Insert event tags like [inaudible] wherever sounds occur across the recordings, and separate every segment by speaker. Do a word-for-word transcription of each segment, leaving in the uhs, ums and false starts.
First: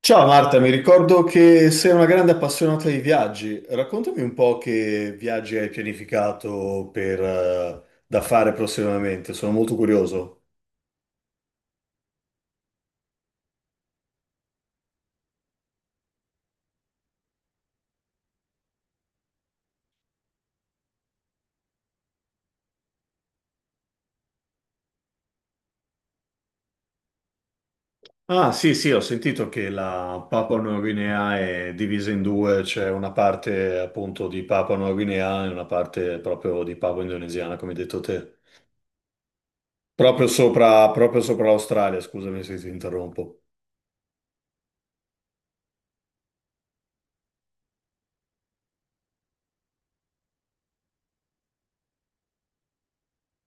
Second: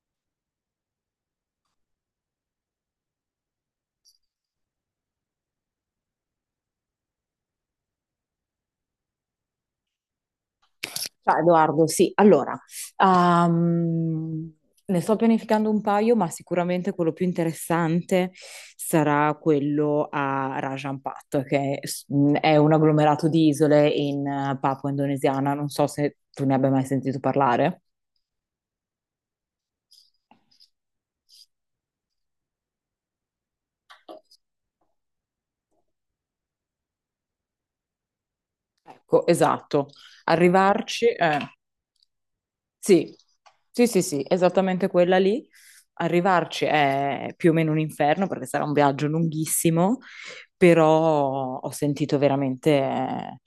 Speaker 1: Ciao Marta, mi ricordo che sei una grande appassionata di viaggi. Raccontami un po' che viaggi hai pianificato per, eh, da fare prossimamente, sono molto curioso.
Speaker 2: Ciao Edoardo, sì, allora, ehm, ne sto pianificando un paio, ma sicuramente quello più interessante sarà quello a Rajampat, che s- mh, è un agglomerato di isole in eh, Papua Indonesiana, non so se tu ne abbia mai sentito parlare.
Speaker 1: Ah, sì, sì, ho sentito che la Papua Nuova Guinea è divisa in due, c'è una parte appunto di Papua Nuova Guinea e una parte proprio di Papua Indonesiana, come hai detto te.
Speaker 2: Ecco, esatto,
Speaker 1: Proprio sopra,
Speaker 2: arrivarci...
Speaker 1: proprio
Speaker 2: eh.
Speaker 1: sopra l'Australia, scusami se ti
Speaker 2: sì,
Speaker 1: interrompo.
Speaker 2: sì, sì, sì, esattamente quella lì. Arrivarci è più o meno un inferno perché sarà un viaggio lunghissimo, però ho sentito veramente eh,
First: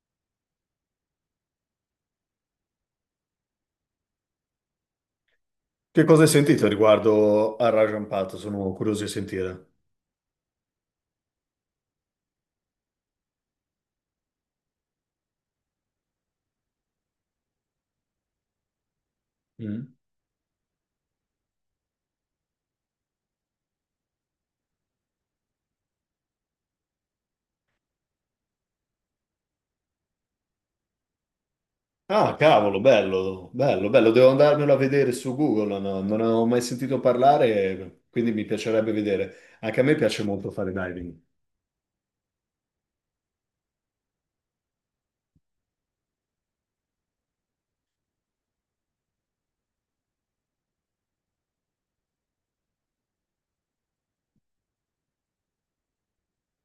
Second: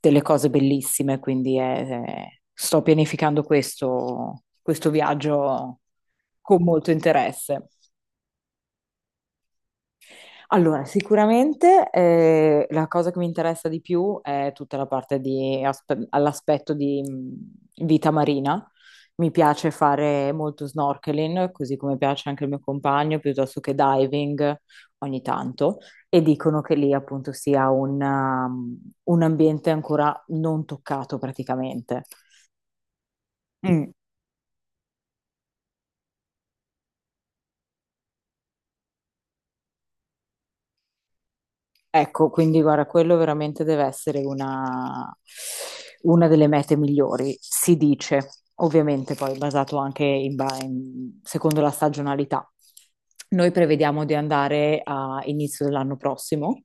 Speaker 2: delle cose bellissime, quindi eh, sto pianificando questo, questo viaggio
Speaker 1: Che cosa hai
Speaker 2: con
Speaker 1: sentito
Speaker 2: molto
Speaker 1: riguardo
Speaker 2: interesse.
Speaker 1: al Raja Ampat? Sono curioso di sentire.
Speaker 2: Allora, sicuramente eh, la cosa che mi interessa di più è tutta la parte di aspe- all'aspetto di mh, vita marina. Mi piace
Speaker 1: Mm.
Speaker 2: fare molto snorkeling, così come piace anche il mio compagno, piuttosto che diving ogni tanto. E dicono che lì appunto sia un, um, un ambiente ancora non toccato praticamente.
Speaker 1: Ah, cavolo, bello, bello,
Speaker 2: Mm.
Speaker 1: bello. Devo andarmelo a vedere su Google, no, non avevo mai sentito parlare, quindi mi piacerebbe vedere. Anche a me piace molto fare diving.
Speaker 2: Ecco, quindi guarda, quello veramente deve essere una, una delle mete migliori, si dice, ovviamente poi basato anche in ba- in- secondo la stagionalità. Noi prevediamo di andare a inizio dell'anno prossimo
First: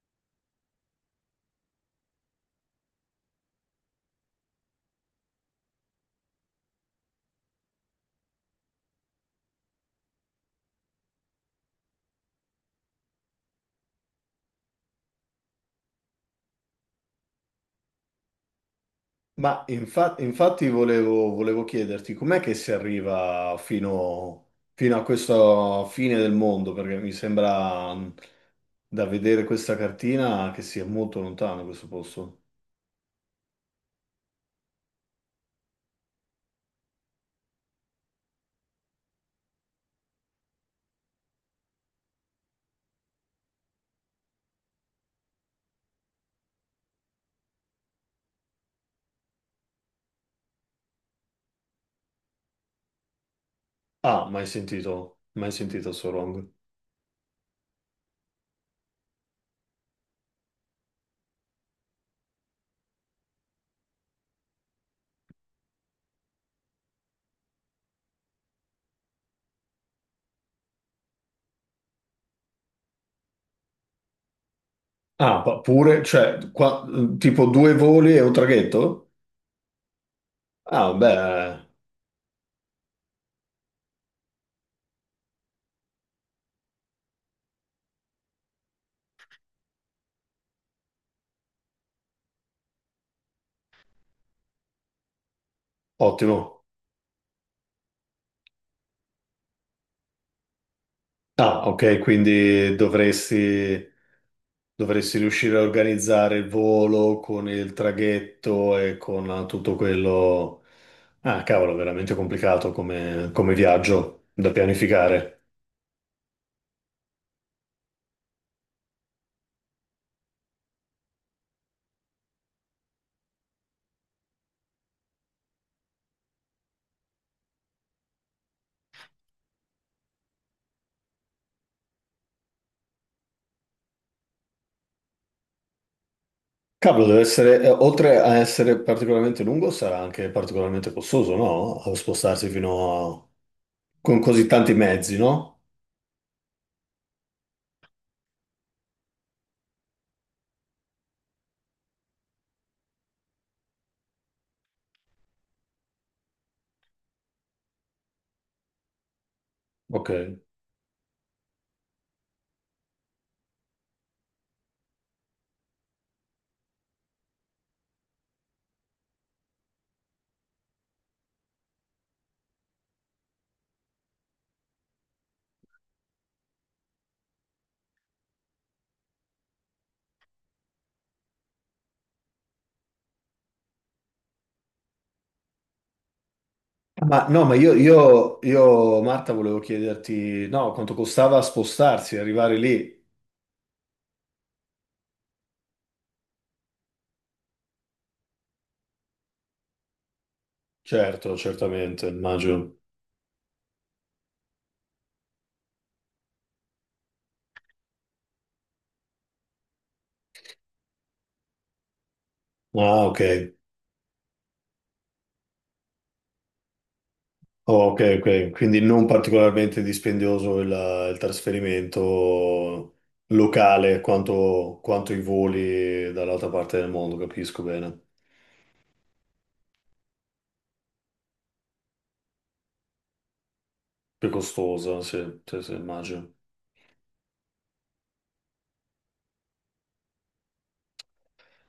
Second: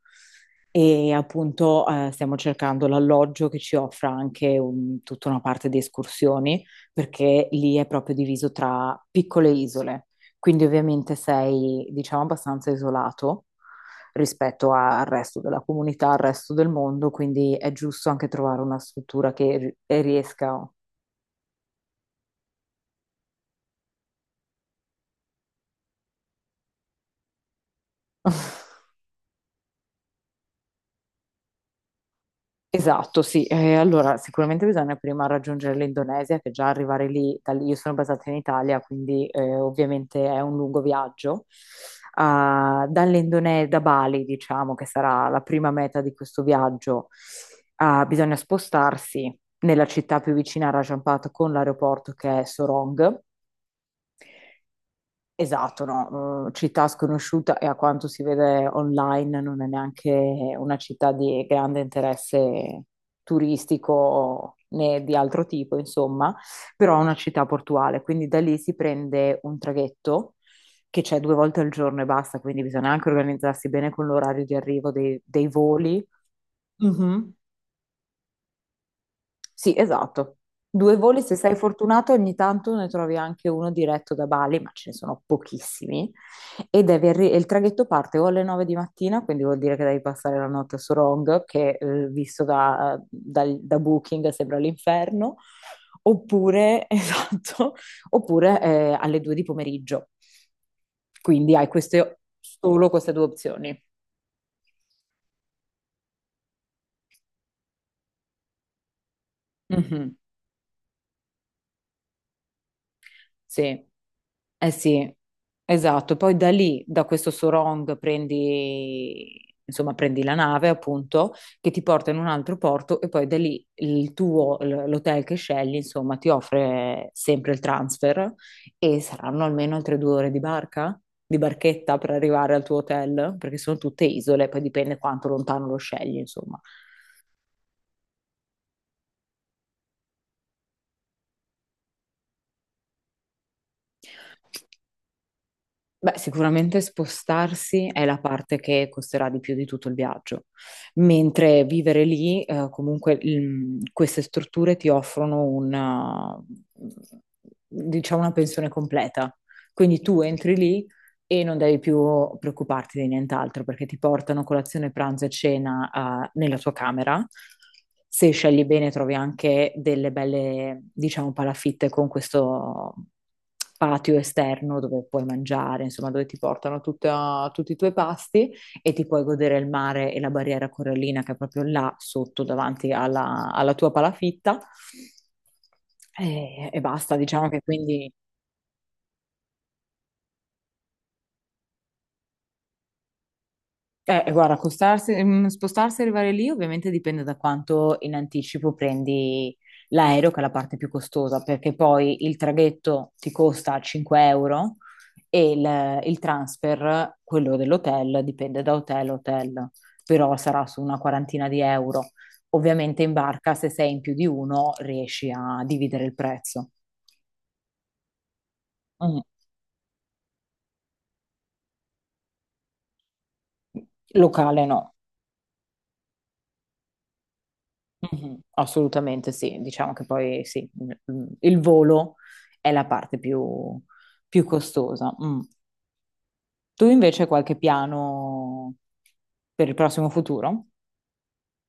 Speaker 2: e appunto eh, stiamo cercando l'alloggio che ci offra anche un- tutta una parte di escursioni, perché lì è proprio diviso tra piccole isole, quindi ovviamente sei, diciamo, abbastanza isolato rispetto a- al resto della comunità, al resto del mondo, quindi è giusto anche trovare una struttura che
Speaker 1: Ma
Speaker 2: ri- e
Speaker 1: infa- infatti
Speaker 2: riesca.
Speaker 1: volevo, volevo chiederti, com'è che si arriva fino, fino a questa fine del mondo? Perché mi sembra mh,
Speaker 2: [laughs]
Speaker 1: da vedere questa cartina che sia molto lontano questo posto.
Speaker 2: Esatto, sì. Eh, allora, sicuramente bisogna prima raggiungere l'Indonesia, che già arrivare lì, da lì- io sono basata in Italia, quindi eh, ovviamente è un lungo viaggio. Ah, dall'Indonesia, da Bali, diciamo, che sarà la prima meta di questo viaggio, ah, bisogna spostarsi nella città più vicina a Rajampata con l'aeroporto che è Sorong.
Speaker 1: Ah, mai sentito, mai
Speaker 2: Esatto,
Speaker 1: sentito Sorong.
Speaker 2: no, eh, città sconosciuta e a quanto si vede online non è neanche una città di grande interesse turistico né di altro tipo, insomma, però è una città portuale, quindi da lì si prende un traghetto che c'è due volte al giorno e basta, quindi bisogna anche organizzarsi bene con l'orario di arrivo dei,
Speaker 1: Ah,
Speaker 2: dei
Speaker 1: pa- pure,
Speaker 2: voli.
Speaker 1: cioè, qua- mm,
Speaker 2: Mhm.
Speaker 1: tipo due voli e un traghetto?
Speaker 2: Sì, esatto.
Speaker 1: Ah,
Speaker 2: Due voli, se sei
Speaker 1: beh,
Speaker 2: fortunato, ogni tanto ne trovi anche uno diretto da Bali, ma ce ne sono pochissimi. E devi arri- e il traghetto parte o alle nove di mattina, quindi vuol dire che devi passare la notte a Sorong, che eh, visto da, dal- da Booking sembra l'inferno,
Speaker 1: ottimo.
Speaker 2: oppure, [laughs] esatto, oppure eh, alle due di pomeriggio. Quindi
Speaker 1: Ah,
Speaker 2: hai
Speaker 1: ok,
Speaker 2: queste,
Speaker 1: quindi
Speaker 2: solo queste due
Speaker 1: dovresti,
Speaker 2: opzioni.
Speaker 1: dovresti riuscire a organizzare il volo con il traghetto e con tutto
Speaker 2: Mhm.
Speaker 1: quello. Ah, cavolo, veramente complicato come, come
Speaker 2: Sì,
Speaker 1: viaggio da
Speaker 2: eh sì,
Speaker 1: pianificare.
Speaker 2: esatto. Poi da lì, da questo Sorong, prendi, insomma, prendi la nave, appunto, che ti porta in un altro porto e poi da lì il tuo, l- l'hotel che scegli, insomma, ti offre sempre il transfer e saranno almeno altre due ore di barca, di barchetta per arrivare al tuo hotel, perché sono tutte isole, poi dipende quanto lontano lo scegli, insomma.
Speaker 1: Cavolo, deve essere, eh, oltre a essere particolarmente lungo, sarà anche particolarmente costoso, no? A spostarsi fino a... con così tanti mezzi, no?
Speaker 2: Beh, sicuramente spostarsi è la parte che costerà di più di tutto il viaggio, mentre vivere lì, eh, comunque, il- queste strutture ti offrono una, diciamo, una pensione completa. Quindi
Speaker 1: Ok.
Speaker 2: tu entri lì e non devi più preoccuparti di nient'altro perché ti portano colazione, pranzo e cena, eh, nella tua camera. Se scegli bene, trovi anche delle belle, diciamo, palafitte con questo patio esterno dove puoi mangiare, insomma, dove ti portano tutta- tutti i tuoi pasti e ti puoi godere il mare e la barriera corallina che è proprio là sotto, davanti alla alla tua palafitta. E, e basta,
Speaker 1: Ma no,
Speaker 2: diciamo
Speaker 1: ma
Speaker 2: che
Speaker 1: io,
Speaker 2: quindi.
Speaker 1: io, io, Marta, volevo chiederti, no, quanto costava spostarsi, arrivare lì?
Speaker 2: Eh, guarda, costarsi- mm, spostarsi e arrivare lì ovviamente dipende da quanto in anticipo prendi l'aereo, che è la parte più
Speaker 1: Certo,
Speaker 2: costosa, perché
Speaker 1: certamente,
Speaker 2: poi il
Speaker 1: immagino.
Speaker 2: traghetto ti costa cinque euro e il, il transfer, quello dell'hotel, dipende da hotel a hotel, però sarà su una quarantina di euro. Ovviamente
Speaker 1: Ah,
Speaker 2: in
Speaker 1: ok.
Speaker 2: barca, se sei in più di uno, riesci a dividere il prezzo.
Speaker 1: Oh, ok, ok. Quindi non
Speaker 2: Mm.
Speaker 1: particolarmente dispendioso il, il trasferimento locale
Speaker 2: Locale
Speaker 1: quanto,
Speaker 2: no.
Speaker 1: quanto i voli dall'altra parte del mondo, capisco bene.
Speaker 2: Mhm, assolutamente sì, diciamo che poi sì, mm, mm, il volo è la parte più,
Speaker 1: Più
Speaker 2: più
Speaker 1: costosa,
Speaker 2: costosa.
Speaker 1: sì,
Speaker 2: Mm.
Speaker 1: sì, sì, immagino.
Speaker 2: Tu invece hai qualche piano per il prossimo futuro?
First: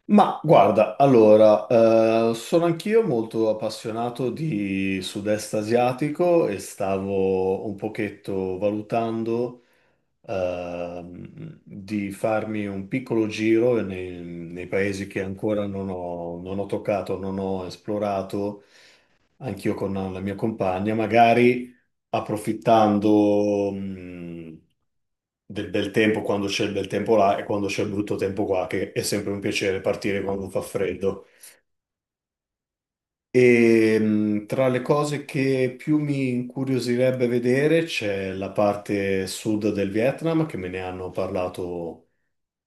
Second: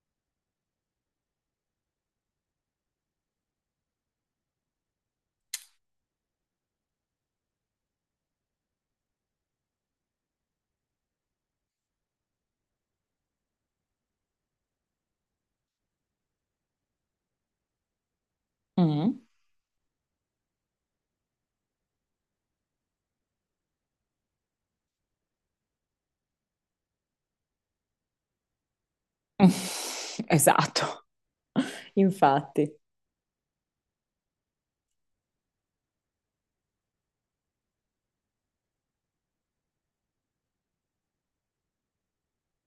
Speaker 1: Ma guarda, allora, eh, sono anch'io molto appassionato di sud-est asiatico e stavo un pochetto valutando ehm, di farmi un piccolo giro nei, nei paesi che ancora non ho, non ho toccato, non ho esplorato,
Speaker 2: Mm.
Speaker 1: anch'io con la mia compagna, magari approfittando, mh, del bel tempo quando c'è il bel tempo là e quando c'è il brutto tempo qua, che è sempre un piacere partire
Speaker 2: [laughs]
Speaker 1: quando fa
Speaker 2: Esatto,
Speaker 1: freddo.
Speaker 2: infatti.
Speaker 1: E mh, tra le cose che più mi incuriosirebbe vedere c'è la parte sud del Vietnam, che me ne hanno parlato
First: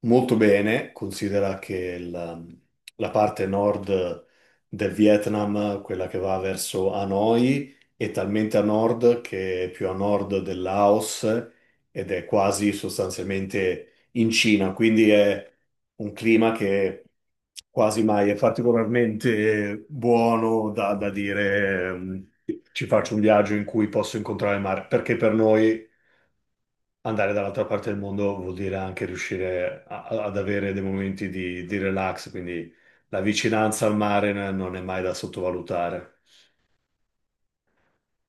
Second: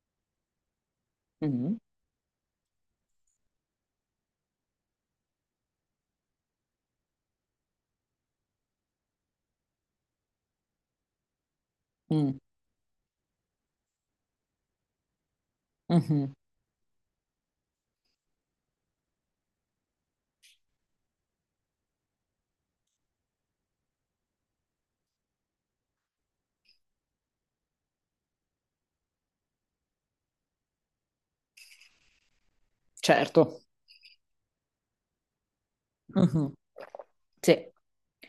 Speaker 1: molto bene, considera che
Speaker 2: Mm.
Speaker 1: il- la parte nord del Vietnam, quella che va verso Hanoi, è talmente a nord che è più a nord del Laos ed è
Speaker 2: Mm.
Speaker 1: quasi sostanzialmente in Cina, quindi è un
Speaker 2: Mhm.
Speaker 1: clima che quasi mai è particolarmente buono da, da dire ehm, ci faccio un viaggio in cui posso incontrare il mare, perché per noi andare dall'altra parte del mondo vuol dire anche riuscire a- a- ad avere dei momenti di, di relax, quindi la
Speaker 2: Certo.
Speaker 1: vicinanza al mare n- non è mai da sottovalutare.
Speaker 2: Mhm. Sì,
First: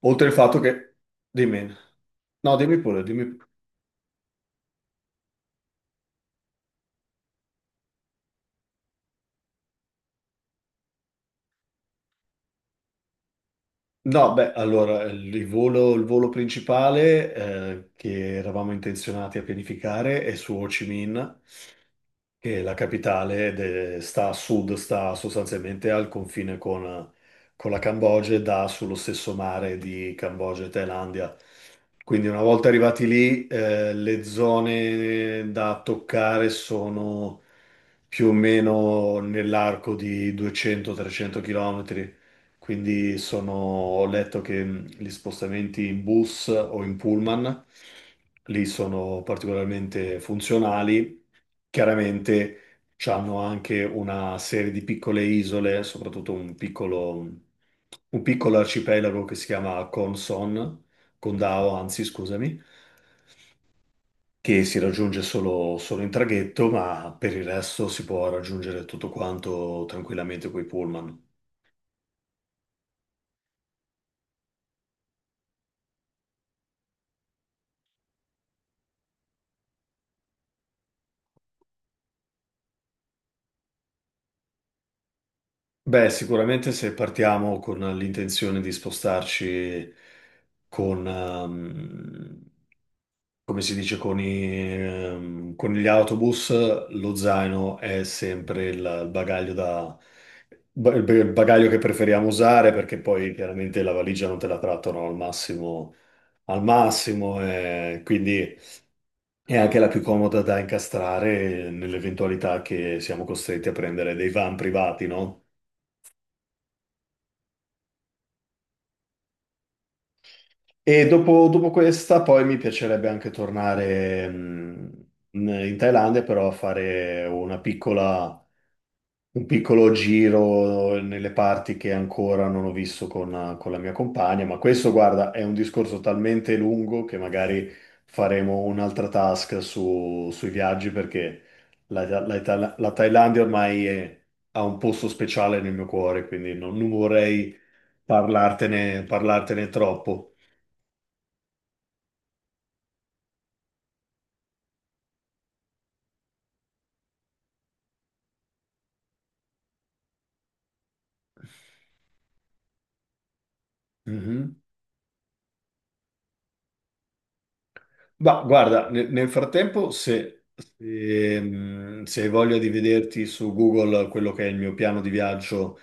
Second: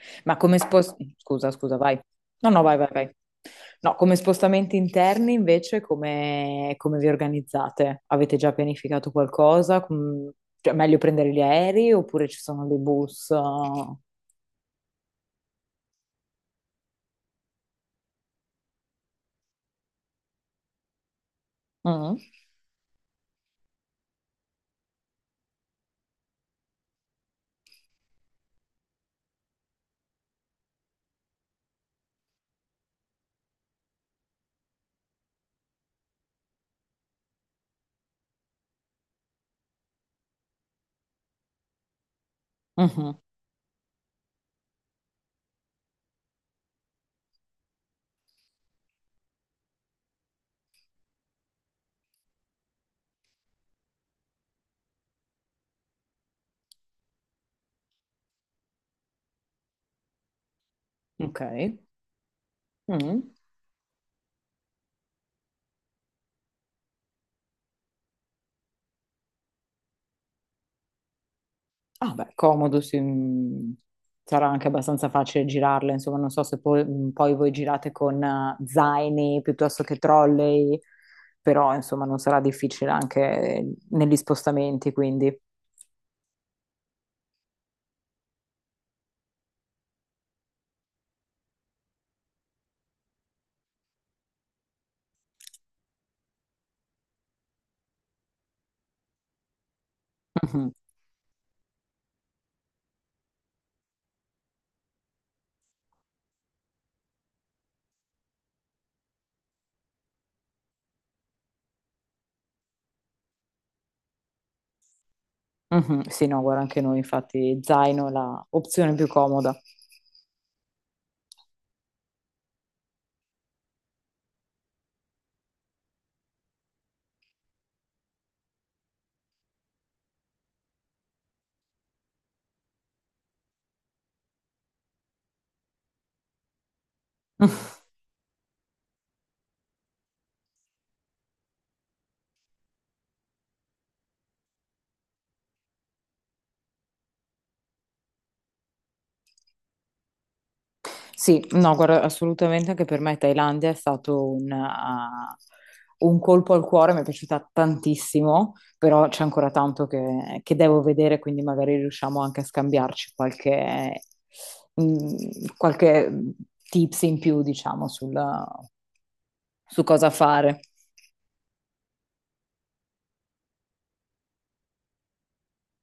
Speaker 1: Oltre il
Speaker 2: ma
Speaker 1: fatto
Speaker 2: come
Speaker 1: che...
Speaker 2: spostamenti. Scusa,
Speaker 1: Dimmi.
Speaker 2: scusa, vai. No,
Speaker 1: No,
Speaker 2: no, vai,
Speaker 1: dimmi
Speaker 2: vai,
Speaker 1: pure,
Speaker 2: vai.
Speaker 1: dimmi.
Speaker 2: No, come spostamenti interni invece, come, come vi organizzate? Avete già pianificato qualcosa? Com- Cioè, è meglio prendere gli aerei oppure ci sono dei bus? uh?
Speaker 1: No, beh, allora il volo, il volo principale eh, che eravamo intenzionati a pianificare è su Ho Chi Minh
Speaker 2: Mm.
Speaker 1: che è la capitale, de- sta a sud, sta sostanzialmente al confine con, con la Cambogia e dà sullo stesso mare di Cambogia e Thailandia. Quindi una volta arrivati lì, eh, le zone da toccare sono più o meno nell'arco di duecento trecento km. Quindi
Speaker 2: Mhm.
Speaker 1: sono, ho letto che mh, gli spostamenti in bus o in pullman lì sono particolarmente funzionali. Chiaramente c'hanno anche una serie di piccole isole, soprattutto un piccolo, un piccolo arcipelago che si chiama Conson,
Speaker 2: Ok.
Speaker 1: Condao, anzi, scusami,
Speaker 2: Mm.
Speaker 1: che si raggiunge solo, solo in traghetto, ma per il resto si può raggiungere tutto quanto tranquillamente coi pullman.
Speaker 2: Ah, beh, comodo, sì, mm, sarà anche abbastanza facile girarle, insomma, non so se poi, mm, poi voi girate con eh, zaini piuttosto che trolley, però insomma non sarà difficile anche eh, negli spostamenti, quindi.
Speaker 1: Beh, sicuramente se partiamo con l'intenzione di spostarci con, ehm, come si dice con, i, ehm, con gli autobus, lo zaino è sempre il, il bagaglio da,
Speaker 2: Mhm,
Speaker 1: ba- il il bagaglio che preferiamo usare perché poi chiaramente la valigia non te la trattano al massimo, al massimo e quindi è anche la più comoda da incastrare nell'eventualità che siamo costretti a prendere dei van privati, no?
Speaker 2: mhm, sì, no, guarda, anche noi infatti zaino è la opzione più comoda.
Speaker 1: E dopo, dopo questa poi mi piacerebbe anche tornare mh, in in Thailandia, però a fare una piccola un piccolo giro nelle parti che ancora non ho visto con, con la mia compagna, ma questo, guarda, è un discorso talmente lungo che magari
Speaker 2: [laughs]
Speaker 1: faremo un'altra task su- sui viaggi perché la, la Thail- la Thailandia ormai è- ha un posto speciale nel mio cuore, quindi non, non vorrei parlartene, parlartene troppo.
Speaker 2: Sì, no, guarda, assolutamente anche per me Thailandia è stato un, ah, un colpo al cuore, mi è piaciuta tantissimo, però c'è ancora tanto che, che devo vedere, quindi magari riusciamo anche a scambiarci qualche,
Speaker 1: Mhm.
Speaker 2: mm, qualche tips in più, diciamo, sul-
Speaker 1: Ma guarda, ne- nel
Speaker 2: su
Speaker 1: frattempo,
Speaker 2: cosa
Speaker 1: se,
Speaker 2: fare.
Speaker 1: se, mh, se hai voglia di vederti su Google quello che è il mio piano di viaggio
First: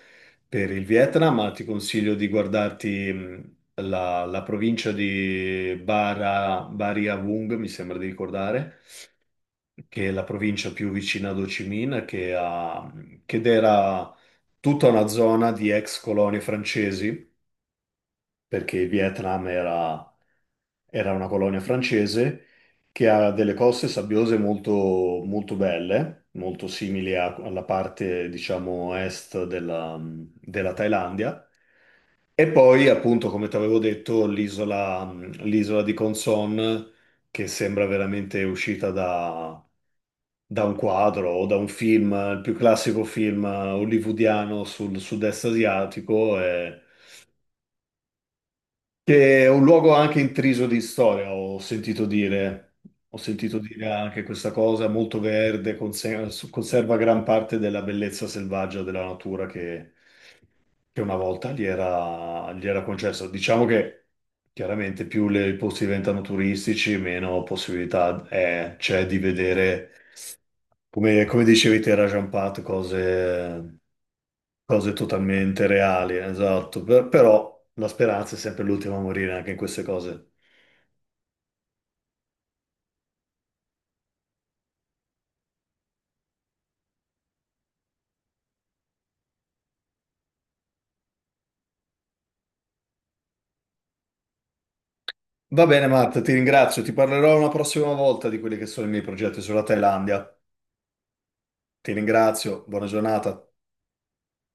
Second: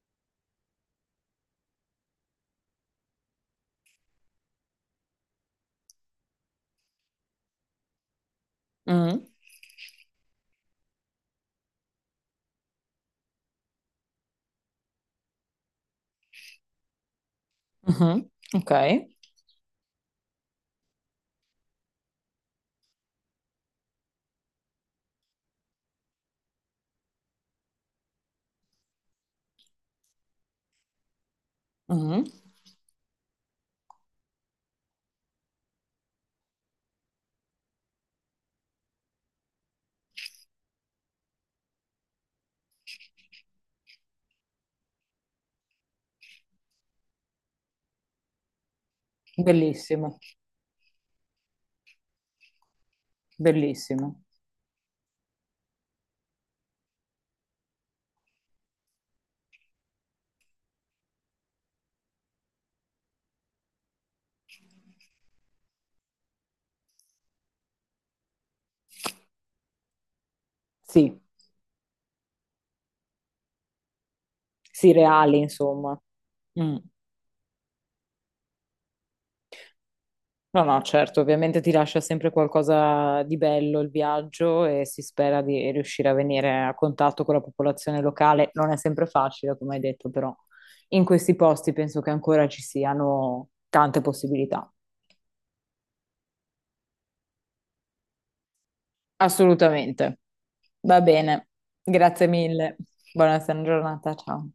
Speaker 1: per il Vietnam, ma ti consiglio di guardarti mh, la, la provincia di Bara, Bari a Vung, mi sembra di ricordare,
Speaker 2: Mm,
Speaker 1: che è la provincia più vicina ad Ho Chi Minh, che, ha- che era tutta una zona di ex colonie francesi
Speaker 2: mhm, ok,
Speaker 1: perché il Vietnam era, era una colonia francese che ha delle coste sabbiose molto, molto belle, molto simili a- alla parte, diciamo, est della, della Thailandia.
Speaker 2: mhm.
Speaker 1: E poi, appunto, come ti avevo detto, l'isola l'isola di Con Son, che sembra veramente uscita da, da un quadro o da un film, il più classico film eh, hollywoodiano sul sud-est asiatico. E che è un luogo anche
Speaker 2: Bellissimo,
Speaker 1: intriso di storia, ho sentito dire, ho sentito dire anche
Speaker 2: bellissimo.
Speaker 1: questa cosa, molto verde, conse- conserva gran parte della bellezza selvaggia della natura che, che una volta gli era, gli era concessa. Diciamo che chiaramente più le- i posti diventano turistici, meno possibilità è- c'è di vedere,
Speaker 2: Sì,
Speaker 1: come, come dicevi te, Rajan Pat, cose,
Speaker 2: sì,
Speaker 1: cose
Speaker 2: reali,
Speaker 1: totalmente
Speaker 2: insomma.
Speaker 1: reali,
Speaker 2: Mm.
Speaker 1: esatto. Per- però la speranza è sempre l'ultima a morire anche in queste cose.
Speaker 2: No, no, certo, ovviamente ti lascia sempre qualcosa di bello il viaggio e si spera di riuscire a venire a contatto con la popolazione locale. Non è sempre facile, come hai detto, però in questi posti penso che ancora ci siano tante possibilità.
Speaker 1: Va bene, Matt, ti ringrazio. Ti parlerò una prossima volta di quelli che sono i miei progetti sulla
Speaker 2: Assolutamente.
Speaker 1: Thailandia.
Speaker 2: Va bene.
Speaker 1: Ti
Speaker 2: Grazie
Speaker 1: ringrazio,
Speaker 2: mille.
Speaker 1: buona
Speaker 2: Buona
Speaker 1: giornata.
Speaker 2: giornata, ciao.